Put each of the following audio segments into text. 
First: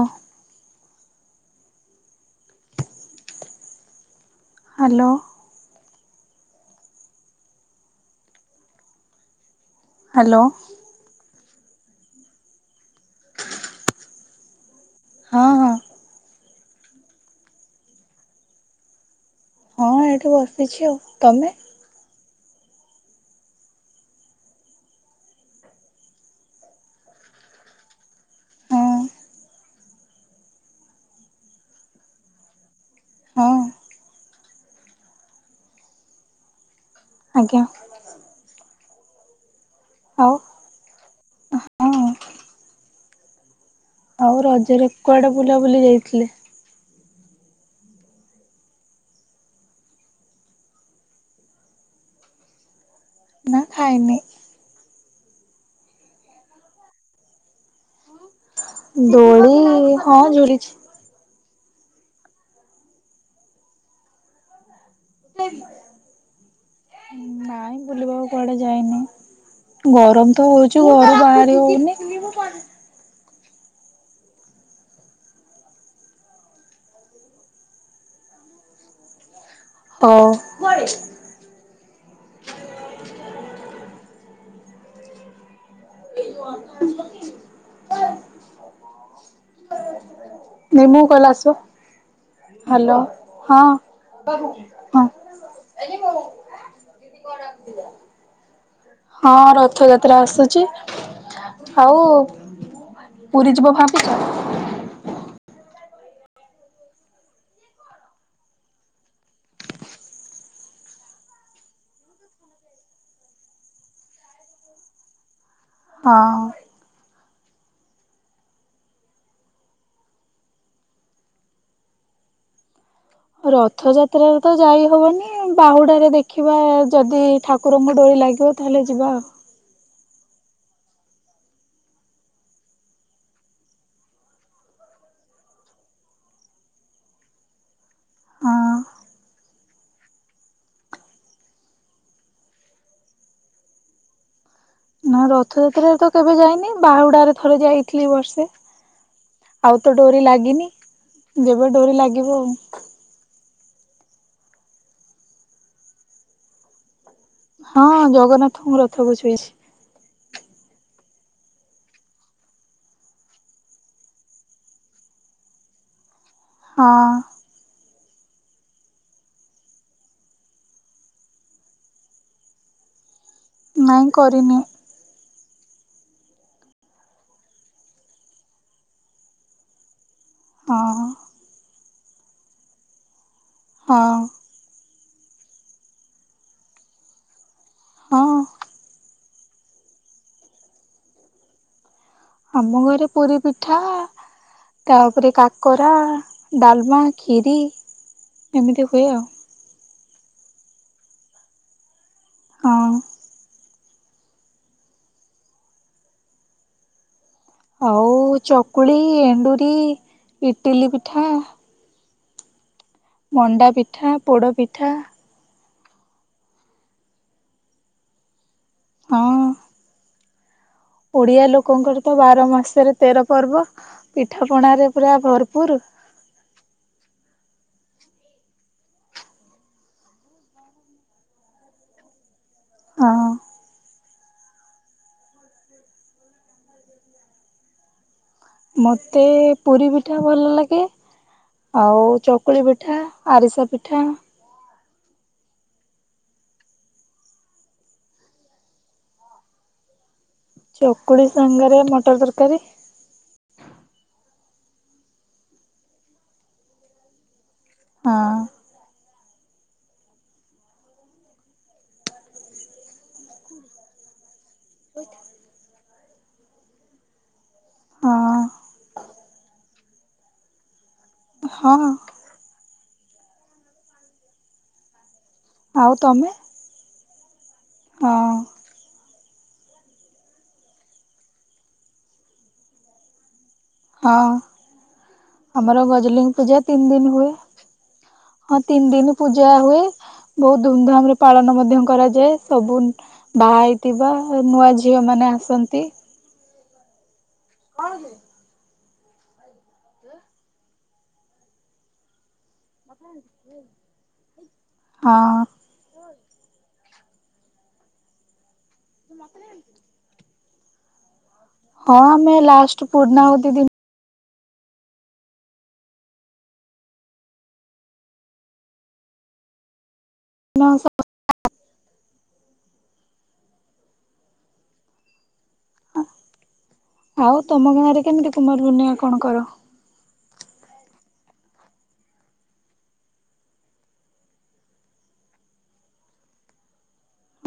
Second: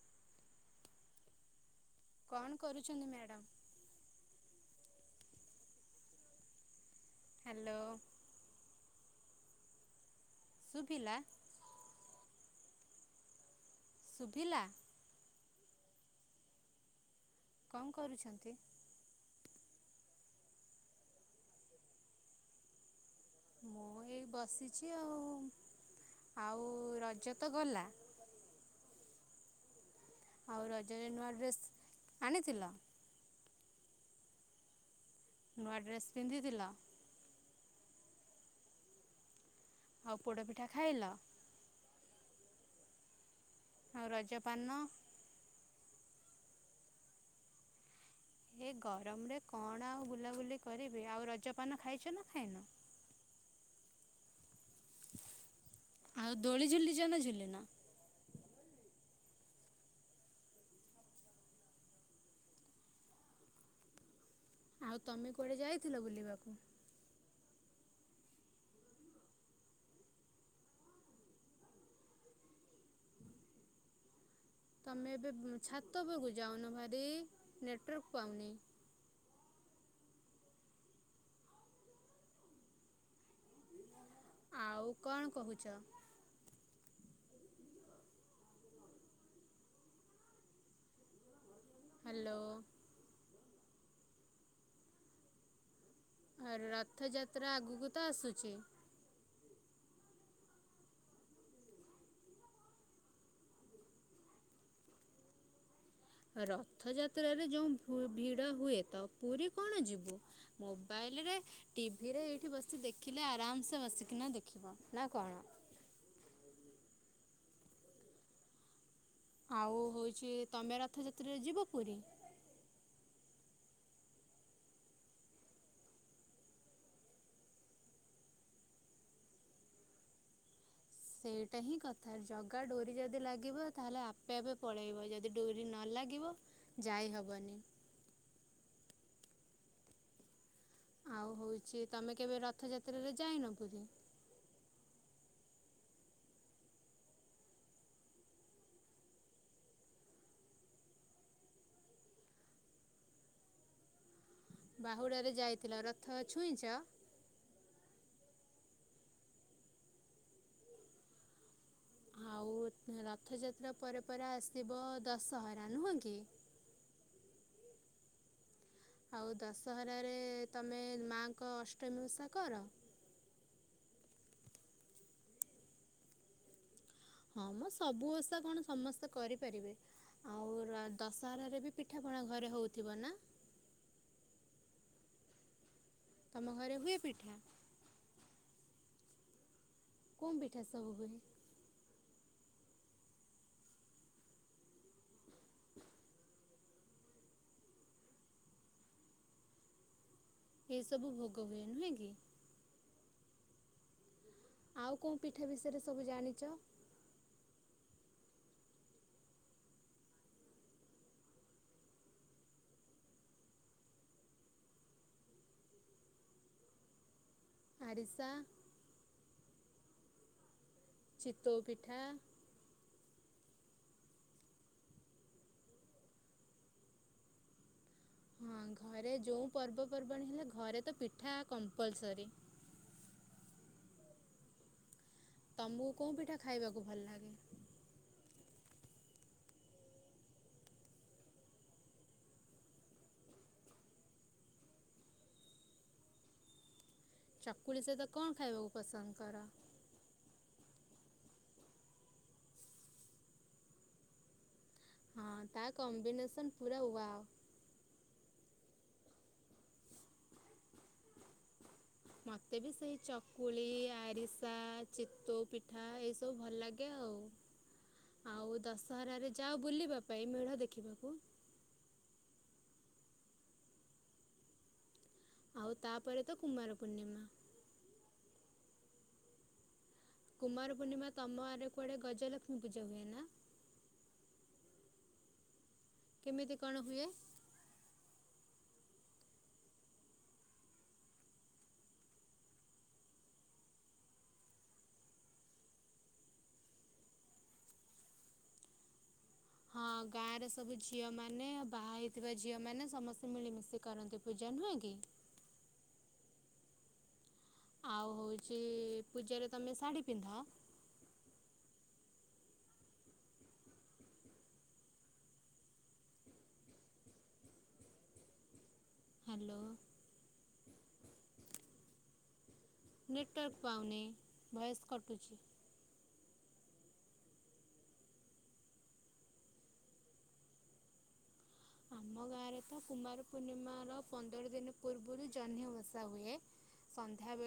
ଓ କଣ କରୁଛନ୍ତି madam? Hello. Hello hello. ସୁଵିଲା ଶୁଭିିଲା ହଁ ହଁ କଣ କରୁଛନ୍ତି? ହଁ ଏଇଠି ବସିଛି ଆଉ ତମେ ମୁଁ ଏଇ ବସିଛି ଆଉ ଆଉ ରଜ ତ ଗଲା ହଁ ଆଉ ରଜରେ ନୂଆ ଡ୍ରେସ୍ ଆଣିଥିଲ। ହଁ। ନୂଆଡ୍ରେସ ପିନ୍ଧିଥିଲ ଆଜ୍ଞା ଆଉ ପୋଡ ପିଠା ଖାଇଲ। ହଁ ଆଉ ରଜରେ କୁଆଡେ ବୁଲାବୁଲି ଯାଇଛି ଯାଇଥିଲି ଏ ଗରମ ରେ କଣ ଆଉ ବୁଲାବୁଲି କରିବି ଆଉ ରଜପାନ ଖାଇଛ ନା ଖାଇନ ନା ଖାଇନି ଆଉ ଦୋଳି ଝୁଲିଛ ନା ଝୁଲିନ ଦୋଳି ହଁ ଝୁରିଛି ଆଉ ତମେ କୁଆଡେ ଯାଇଥିଲ ବୁଲିବାକୁ। ନାଇଁ କୁଆଡେ ଯାଇନି ଗରମ ତ ହଉଛି ଘରୁ ବାହାରି ହଉନି ତମେ ଏବେ ଛାତ ଉପକୁ ଯାଉନ ଭାରି ନେଟୱାର୍କ ପାଉନି ହଉ [inaudible] ଆଉ କଣ କହୁଛ? [unintelligible] ନିମୁ କହିଲ ଆସିବ ହ୍ୟାଲୋ ହ୍ୟାଲୋ ହଁ ହଁ। ଆରେ ରଥ ଯାତ୍ରା ଆଗକୁ ତ ଆସୁଛି ହଁ ରଥଯାତ୍ରା ଆସୁଛି ଆଉ-ଉ-ଉ ପୁରୀ ଯିବ ଭାବୁଛ--ଭାବୁଛ? ରଥଯାତ୍ରାରେ ଯୋଉ ଭୁ ଭିଡ଼ ହୁଏ ତ ପୁରୀ କଣ ଯିବୁ। ମୋବାଇଲରେ, ଟିଭିରେ ଏଇଠି ବସି ଦେଖିଲେ ଆରାମସେ ବସିକିନା ଦେଖିବ ନା କଣ ହଁ। ଆଉ ହଉଛି ତମେ ରଥ ଯାତ୍ରା ଯିବ ପୁରୀ? ରଥଯାତ୍ରାରେ ତ ଯାଇ ହବନି। ବାହୁଡାରେ ଦେଖିବା ଯଦି ଠାକୁରଙ୍କୁ ଡୋଳି ଲାଗିବ ତାହେଲେ ଯିବା। ସେଇଟା ହିଁ କଥା ଜଗା ଡୋରି ଯଦି ଲାଗିବ ତାହେଲେ ଆପେ ଆପେ ପଳେଇବ। ଯଦି ଡୋରି ନ ଲାଗିବ ଯାଇ ହବନି। ଆଉ ଆଉ ହଉଛି ତମେ କେବେ ରଥଯାତ୍ରାରେ ଯାଇନ ପୁରୀ? ହଁ ନା ରଥଯାତ୍ରାରେ ତ କେବେ ଯାଇନି ବାହୁଡାରେ ଥରେ ଯାଇଥିଲି ବର୍ଷେ। ଆଉ ତ ଡୋରି ଲାଗିନି। ଯେବେ ଡୋରି ଲାଗିବ। ବାହୁଡାରେ ଯାଇଥିଲ ରଥ ଛୁଇଁଛ? ହଁ ଜଗନ୍ନାଥଙ୍କୁ ରଥକୁ ଛୁଇଁଛି। ଆଉ ରଥଯାତ୍ରା ପରେ ପରେ ଆସିବ ଦଶହରା ନୁହଁ କି? ହଁ। ଆଉ ଦଶହରାରେ ତମେ ମାଙ୍କ ଅଷ୍ଟମୀ ଓଷା କର? ନାଇଁ କରିନି। ହଁ ମଁ ସବୁ ଓଷା କଣ ସମସ୍ତେ କରିପାରିବେ। ଆଉ ର ହଁ ଦଶହରାରେ ବି ପିଠା ପଣା ଘରେ ହେଉଥିବ ନା? ହଁ। ତମ ଘରେ ହୁଏ ପିଠା? ହଁ। କୋଉ ପିଠା ସବୁ ହୁଏ? ଆମ ଘରେ ପୁରୀ ପିଠା-ଆ-ଆ, ତାପରେ କାକରା, ଡାଲମା, ଖିରି ଏମିତି ହୁଏ ଆଉ। ଏ ସବୁ ଭୋଗ ହୁଏ ନୁହେଁ କି? ହଁ। ଆଉ କୋଉ ପିଠା ବିଷୟରେ ସବୁ ଜାଣିଛ? ଆଉ ଚକୁଳି, ଏଣ୍ଡୁରି, ଇଟିଲି ପିଠା ମଣ୍ଡା ପିଠା, ପୋଡ ପିଠା ଆରିଶା ହଁ। ଓଡିଆ ଚିତଉ ପିଠା ଲୋକଙ୍କର ତ ବାର ମାସରେ ତେର ପର୍ବ। ପିଠା ପଣାରେ ପୁରା ଭରପୁର। ହଁ ଘରେ ଯୋଉ ପର୍ବପର୍ବାଣୀ ହେଲେ ଘରେ ତ ପିଠା କମ୍ପଲସରି। ହଁ। ତମକୁ କୋଉ ପିଠା ଖାଇବାକୁ ଭଲ ଲାଗେ? ମୋତେ ପୁରୀ ପିଠା ଭଲ ଲାଗେ। ଆଉ ଚକୁଳି ପିଠା, ଆରିସା ପିଠା। ଚକୁଳି ସହିତ କଣ ଖାଇବାକୁ ପସନ୍ଦ କର? ଚକୁଳି ସାଙ୍ଗରେ ମଟର ତରକାରୀ। ହଁ ତା କମ୍ବିନେସନ ପୁରା ୱାଓ। ହଁ। ମତେ ବି ସେଇ ଚକୁଳି-ଇ-ଇ, ଆରିସ୍ ସା ଚିତ୍ତୋଉ ପିଠା ଏସ ସବୁ ଭଲ ଲାଗେ ଆଉ ହଁ ଆଉ ଦଶହରାରେ ଯାଅ ବୁଲିବା ପାଇଁ ମେଢ ଦେଖିବାକୁ? ହଁ। ଆଉ ତାପରେ ତ କୁମାର ପୂର୍ଣ୍ଣିମା। ହଁ। କୁମାର ପୂର୍ଣ୍ଣିମା ତମ ଆଡେ କୁଆଡେ ଗଜଲକ୍ଷ୍ମୀ ପୂଜା ହୁଏ ନା? ହଁ। ଆମର ଗଜଲିଙ୍ଗ କେମିତି ପୂଜା କଣ ତିନି ଦିନ ହୁଏ। ହଁ ତିନି ଦିନ ପୂଜା ହୁଏ ବହୁତ ଧୁମଧାମ ରେ ପାଳନ ମଧ୍ୟ କରାଯାଏ ସବୁ ବାହା ହେଇଥିବା ନୂଆ ଝିଅ ମାନେ ଆସନ୍ତି। କଣ ଦେ? ହଁ ଗାଁ ର ସବୁ ଝିଅ ମାନେ ବା ହେଇ ଥିବା ଝିଅ ମାନେ ସମସ୍ତେ ମିଳିମିଶି କରନ୍ତି ପୁଜା ନୁହଁ କି? ହଁ ଯେ ପୂଜାରେ ତମେ ଶାଢ଼ୀ ପିନ୍ଧ? ହଁ ଆମେ ଲାଷ୍ଟ ପୁରୁଣା ଆଉ ଦି ଦିନ ହ୍ୟାଲୋ। ନ ସ [unintelligible] ନେଟୱାର୍କ ପାଉନି ଭଏସ କଟୁଛି। ଆଉ ତମ ଗାଁରେ କେମିତି କୁମାର ପୂର୍ଣ୍ଣିମା କଣ କର। ଆମ ଗାଁରେ ତ କୁମାର ପୂର୍ଣ୍ଣିମାର ପନ୍ଦର ଦିନ ପୂର୍ବରୁ ଜହ୍ନି ଓଷା ହୁଏ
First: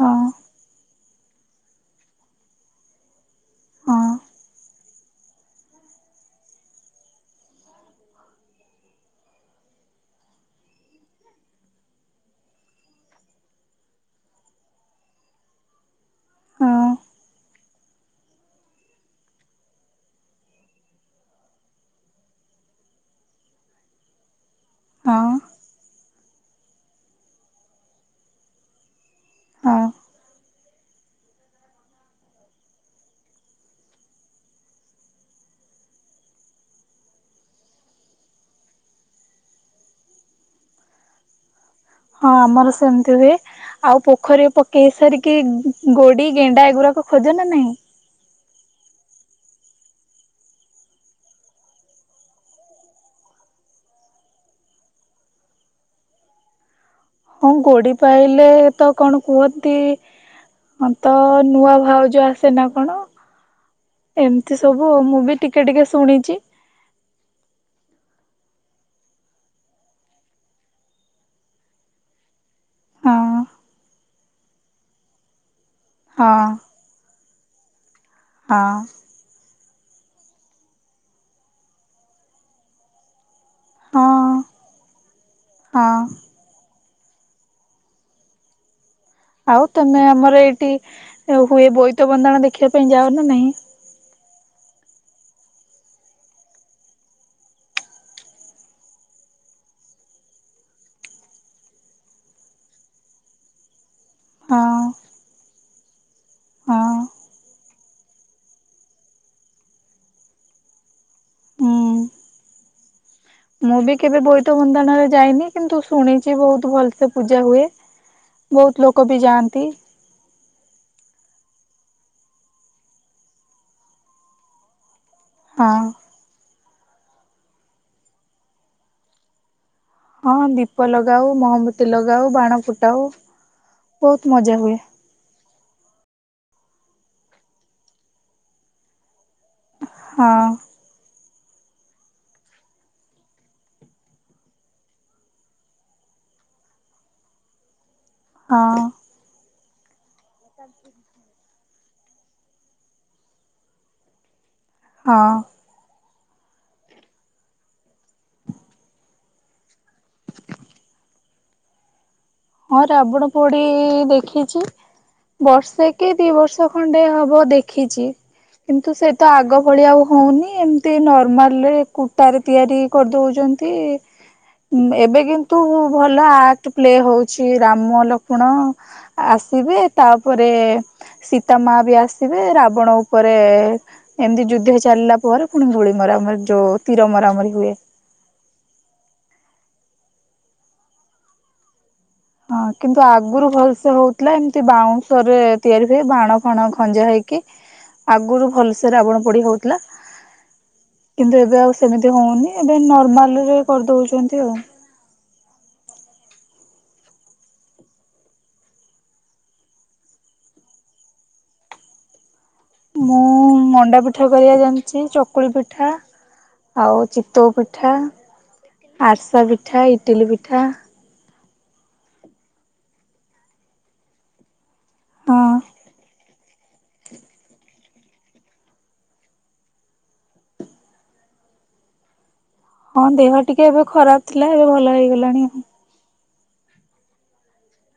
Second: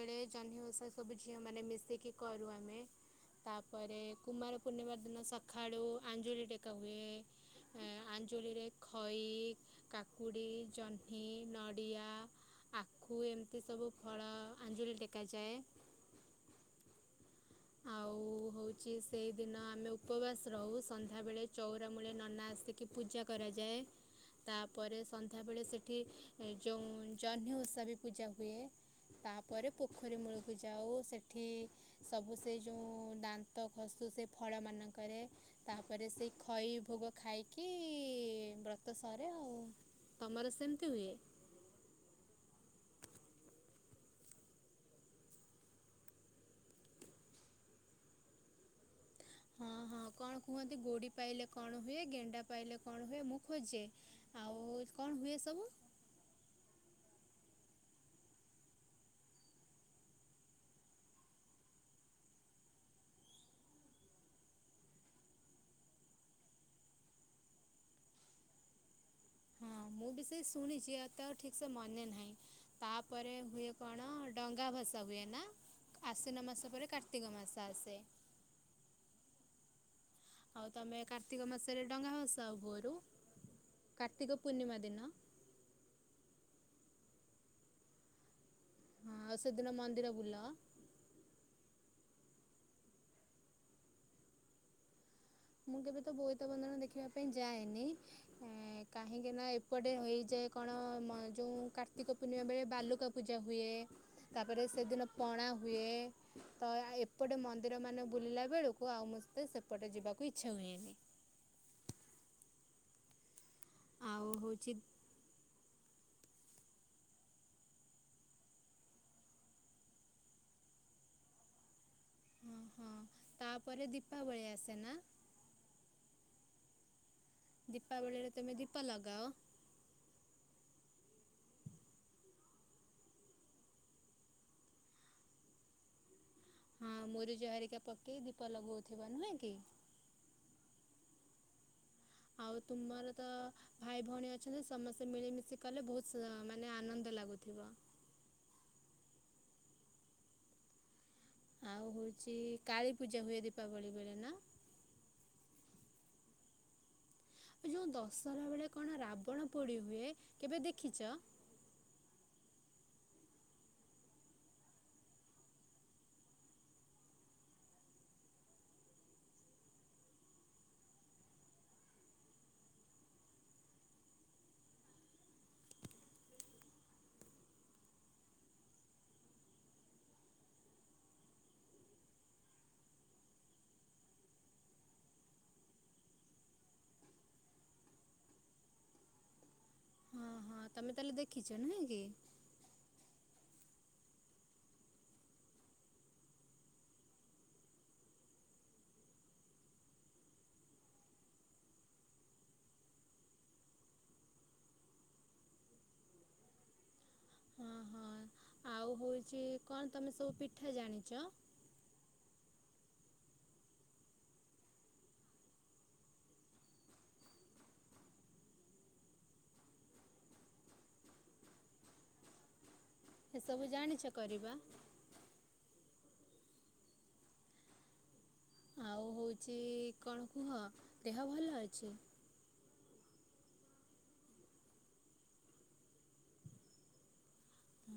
ହଁ ଜହ୍ନି ଓଷା ସବୁ ଝିଅମାନେ ମିଶିକି କରୁ ଆମେ ହଁ ତାପରେ କୁମାର ପୂର୍ଣ୍ଣିମାର ଦିନ ସକାଳୁ ଆଞ୍ଜୁଳି ଟେକା ହୁଏ ଆଞ୍ଜୁଳିରେ ଖଇ, କାକୁଡ଼ି, ଜହ୍ନି, ନଡ଼ିଆ, ଆଖୁ ଏମିତି ସବୁ ଫଳ ଆଞ୍ଜୁଳି ଟେକାଯାଏ। ହଁ ଆଉ ହଉଛି ସେଇଦିନ ଆମେ ଉପବାସ ରହୁ ସନ୍ଧ୍ୟାବେଳେ ଚଉର ମୂଳେ ନନା ଆସିକି ପୂଜା କରାଯାଏ। ତାପରେ ହଁ ସନ୍ଧ୍ୟାବେଳେ ସେଠି ଏ ଯେଉଁ ଜହ୍ନି ଓଷା ବି ପୂଜା ହୁଏ ତାପରେ ହଁ ପୋଖରୀ ମୂଳକୁ ଯାଉ ସେଠି ସବୁ ସେ ଯେଉଁ ଦାନ୍ତ ଖସୁ ସେ ଫଳ ମାନଙ୍କରେ ତାପରେ ସେଇ ଖଇ ଭୋଗ ଖାଇକି ବ୍ରତ ସରେ ଆଉ ତମର ସେମିତି ହୁଏ ହଁ ଆମର ସେମିତି ହୁଏ ଆଉ ପୋଖରୀରେ ପକେଇ ସାରିକି ଗୋଡି ଗେଣ୍ଡା ଏଗୁଡାକ ଖୋଜ ନା ନାଇଁ ହଁ ହଁ କଣ କୁହନ୍ତି ଗୋଡି ପାଇଲେ କଣ ହୁଏ ଗେଣ୍ଡା ପାଇଲେ କଣ ହୁଏ ମୁଁ ଖୋଜେ ଆଉ କଣ ହୁଏ ସବୁ ହଁ ଗୋଡି ପାଇଲେ ତ କଣ କୁହନ୍ତି ତ ନୂଆ ଭାଉଜୋଉ ଆସେନା କଣ ଏମିତି ସବୁ ମୁଁ ବି ଟିକେ ଟିକେ ଶୁଣିଛି। ହଁ ମୁଁ ବି ସେଇ ଶୁଣିଛି ଏତେ ଆଉ ଠିକ ସେ ମନେ ନାହିଁ ତାପରେ ହଁ ହୁଏ କଣ ଡଙ୍ଗା ଭସା ହୁଏ ନା ହଁ ଅଶ୍ୱିନ ମାସ ପରେ କାର୍ତ୍ତିକ ମାସ। ଆସେ ହଁ ଆଉ ତମେ କାର୍ତ୍ତିକ ମାସରେ ଡଙ୍ଗା ଭସା ଭୋଅରୁ ହଁ କାର୍ତ୍ତିକ ପୂର୍ଣ୍ଣିମା ଦିନ ହଁ ହଁ ସେଦିନ ଆଉ ତମେ ମନ୍ଦିର ଆମର ବୁଲ। ଏଇଠି ହୁଏ ବଇ ବୋଇତ ବନ୍ଦାଣ ଦେଖିବା ପାଇଁ ଯାଉ ନା ନାହିଁ। ମୁଁ କେବେ ତ ବୋଇତ ବନ୍ଦନ ଦେଖିବା ପାଇଁ ଯାଏନି ଏ କାହିଁକି ନା ଏପଟେ ହେଇଯାଏ କଣ ଯୋଉ କାର୍ତ୍ତିକ ପୂର୍ଣ୍ଣିମା ବେଳେ ବାଲୁକା ପୂଜା ହୁଏ। ହଁ ତାପରେ ସେଦିନ ପଣା ହୁଏ ତ ହଁ ଏପଟେ ମନ୍ଦିର ମାନେ ବୁଲିଲା ବେଳକୁ ଆଉ ମସ୍ତେ ସେପଟେ ଯିବାକୁ ଇ ଇଛା ହୁଏନି ହୁଁ ମୁଁ ବି କେବେ ଆଉ ବୋଇଦ ହେଉଛି ମନ୍ଦାଣରେ ଯାଇନି କିନ୍ତୁ ଶୁଣିଛି ବହୁତ ଭଲ ସେ ପୂଜା ହୁଏ। ବହୁତ ଲୋକ ବି ଯାଆନ୍ତି। ଅ ହଁ ତାପରେ ଦୀପାବଳି ଆସେ ନା ହଁ। ଦୀପାବଳିରେ ତମେ ଦୀପ ଲଗାଅ ହଁ ଦୀପ ଲଗାଉ ମହମବତି ଲଗାଉ ବାଣ ଫୁଟାଉ ବହୁତ ମଜା ହୁଏ। ହଁ ମୁରୁଜ ହେରିକା ପକେଇ ଦୀପ ଲଗଉଥିବ ନୁହେଁ କି? ହଁ। ଆଉ ତୁମର ତ ଭାଇ ଭଉଣୀ ଅଛନ୍ତି ସମସ୍ତେ ମିଳିମିଶି କଲେ ବହୁତ ମାନେ ଆନନ୍ଦ ଲାଗୁଥିବ। ହଁ। ଏକାଠି ଆଉ ହଉଛି କାଳୀ ପୂଜା ହୁଏ। ଦୀପାବଳି ବେଳେ ନା ହଁ। ଆଉ ଯୋଉ ଦଶହରା ବେଳେ କଣ ରାବଣ ପୋଡି ହୁଏ କେବେ ଦେଖିଚ? ହଁ ରାବଣ ପୋଡି ଦେଖିଛି। ବର୍ଷେ କି ଦି ବର୍ଷ ଖଣ୍ଡେ ହବ ଦେଖିଛି। କିନ୍ତୁ ସେ ତ ଆଗ ଭଳି ଆଉ ହଉନି ଏମିତି ନର୍ମାଲରେ କୁଟା ରେ ତିଆରି କରିଦଉଛନ୍ତି। ଏବେ କିନ୍ତୁ ଭଲ ଆର୍ଟ ପ୍ଲେ ହଉଛି। ଛି ରାମ ଲକ୍ଷ୍ମଣ ଆସିବେ ତାପରେ ସୀତା ମା ବି ଆସିବେ ରାବଣ ଉପରେ ଏମିତି ଯୁଦ୍ଧ ଚାଲିଲା ପରେ ପୁଣି ଗୁଳି ମରାମରି ଯୋଉ ତୀର ମରାମରି ହୁଏ। ହଁ ହଁ ତମେ ତାହେଲେ ଦେଖିଛ ନାହିଁ କି? ହଁ କିନ୍ତୁ ଆଗରୁ ଭଲସେ ହଉଥିଲା। ଏମିତି ବାଉଁଶରେ ତିଆରି ହୁଏ ବାଣ ଫାଣ ଖଞ୍ଜା ହେଇକି ଆଗୁରୁ ଭଲସେ ରାବଣ ପୋଡି ହଉଥିଲା। କିନ୍ତୁ ଏବେ ଆଉ ସେମିତି ହଉନି ଏବେ ନର୍ମାଲ ରେ କରିଦଉଛନ୍ତି ଆଉ। ହଁ ହଁ ଆଉ ହଉଛି କଣ ତମେ ସବୁ ପିଠା ଜାଣିଛ? ମୁଁ ମଣ୍ଡା ପିଠା କରିବା ଜାଣିଛି। ଚକୁଳି ପିଠା ଆଉ ଚିତଉ, ପିଠା ଆରିସା, ପିଠା ଇଟିଲି ପିଠା ଏସବୁ ଜାଣିଛ କରିବା? ହଁ। ଆଉ ହଉଛି କଣ କୁହ ଦେହ ଭଲ ଅଛି। ହଁ ଦେହ ଟିକେ ଏବେ ଖରାପ ଥିଲା ଏବେ ଭଲ ହେଇଗଲାଣି।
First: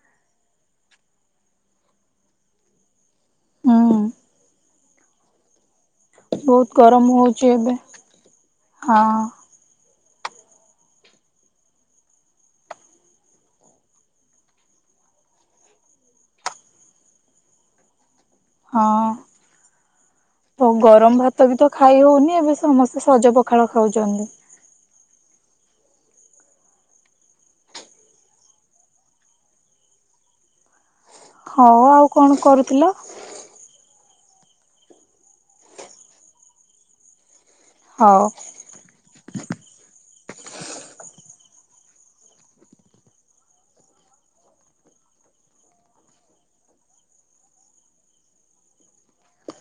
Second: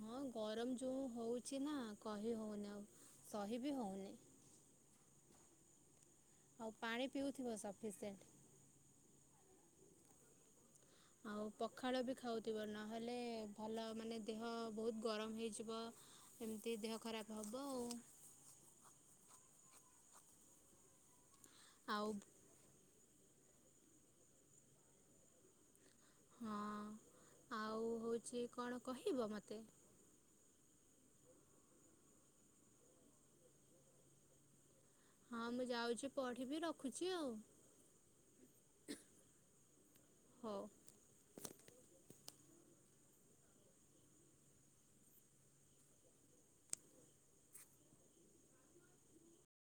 ହଁ ଗରମ ଯୋଉ ହଉଛି ନା କହି ହଉନି ଆଉ। ସହି ବି ହୁଁ ହଉନି। ଆଉ ବୋହୁତ ପାଣି ଗରମ ହଉଛି ପିଉଥିବ ଏବେ ସଫିସିଏଣ୍ଟ ହଁ। ଆଉ ପଖାଳ ବି ଖାଉଥିବ। ନହେଲେ ଭଲ ମାନେ ଦେହ ବହୁତ ଗରମ ହେଇଯିବ ଏମିତି ଦେହ ଖରାପ ହେବ ଆଉ। ହଁ, କୋଉ ଗରମ ଭାତ ଭାତ ବି ତ ଆଉ ଖାଇ ଆଉ ହଉନି ଏବେ ସମସ୍ତେ ସଜ ପଖାଳ ଖାଉଛନ୍ତି। ହଁ ଆଉ ହଉଛି କଣ କହିବ ମତେ? ହଉ ଆଉ କଣ କରୁଥିଲ? ହଁ ମୁଁ ଯାଉଛି ପଢିବି ରଖୁଛି ଆଉ। ହଉ। ହଉ।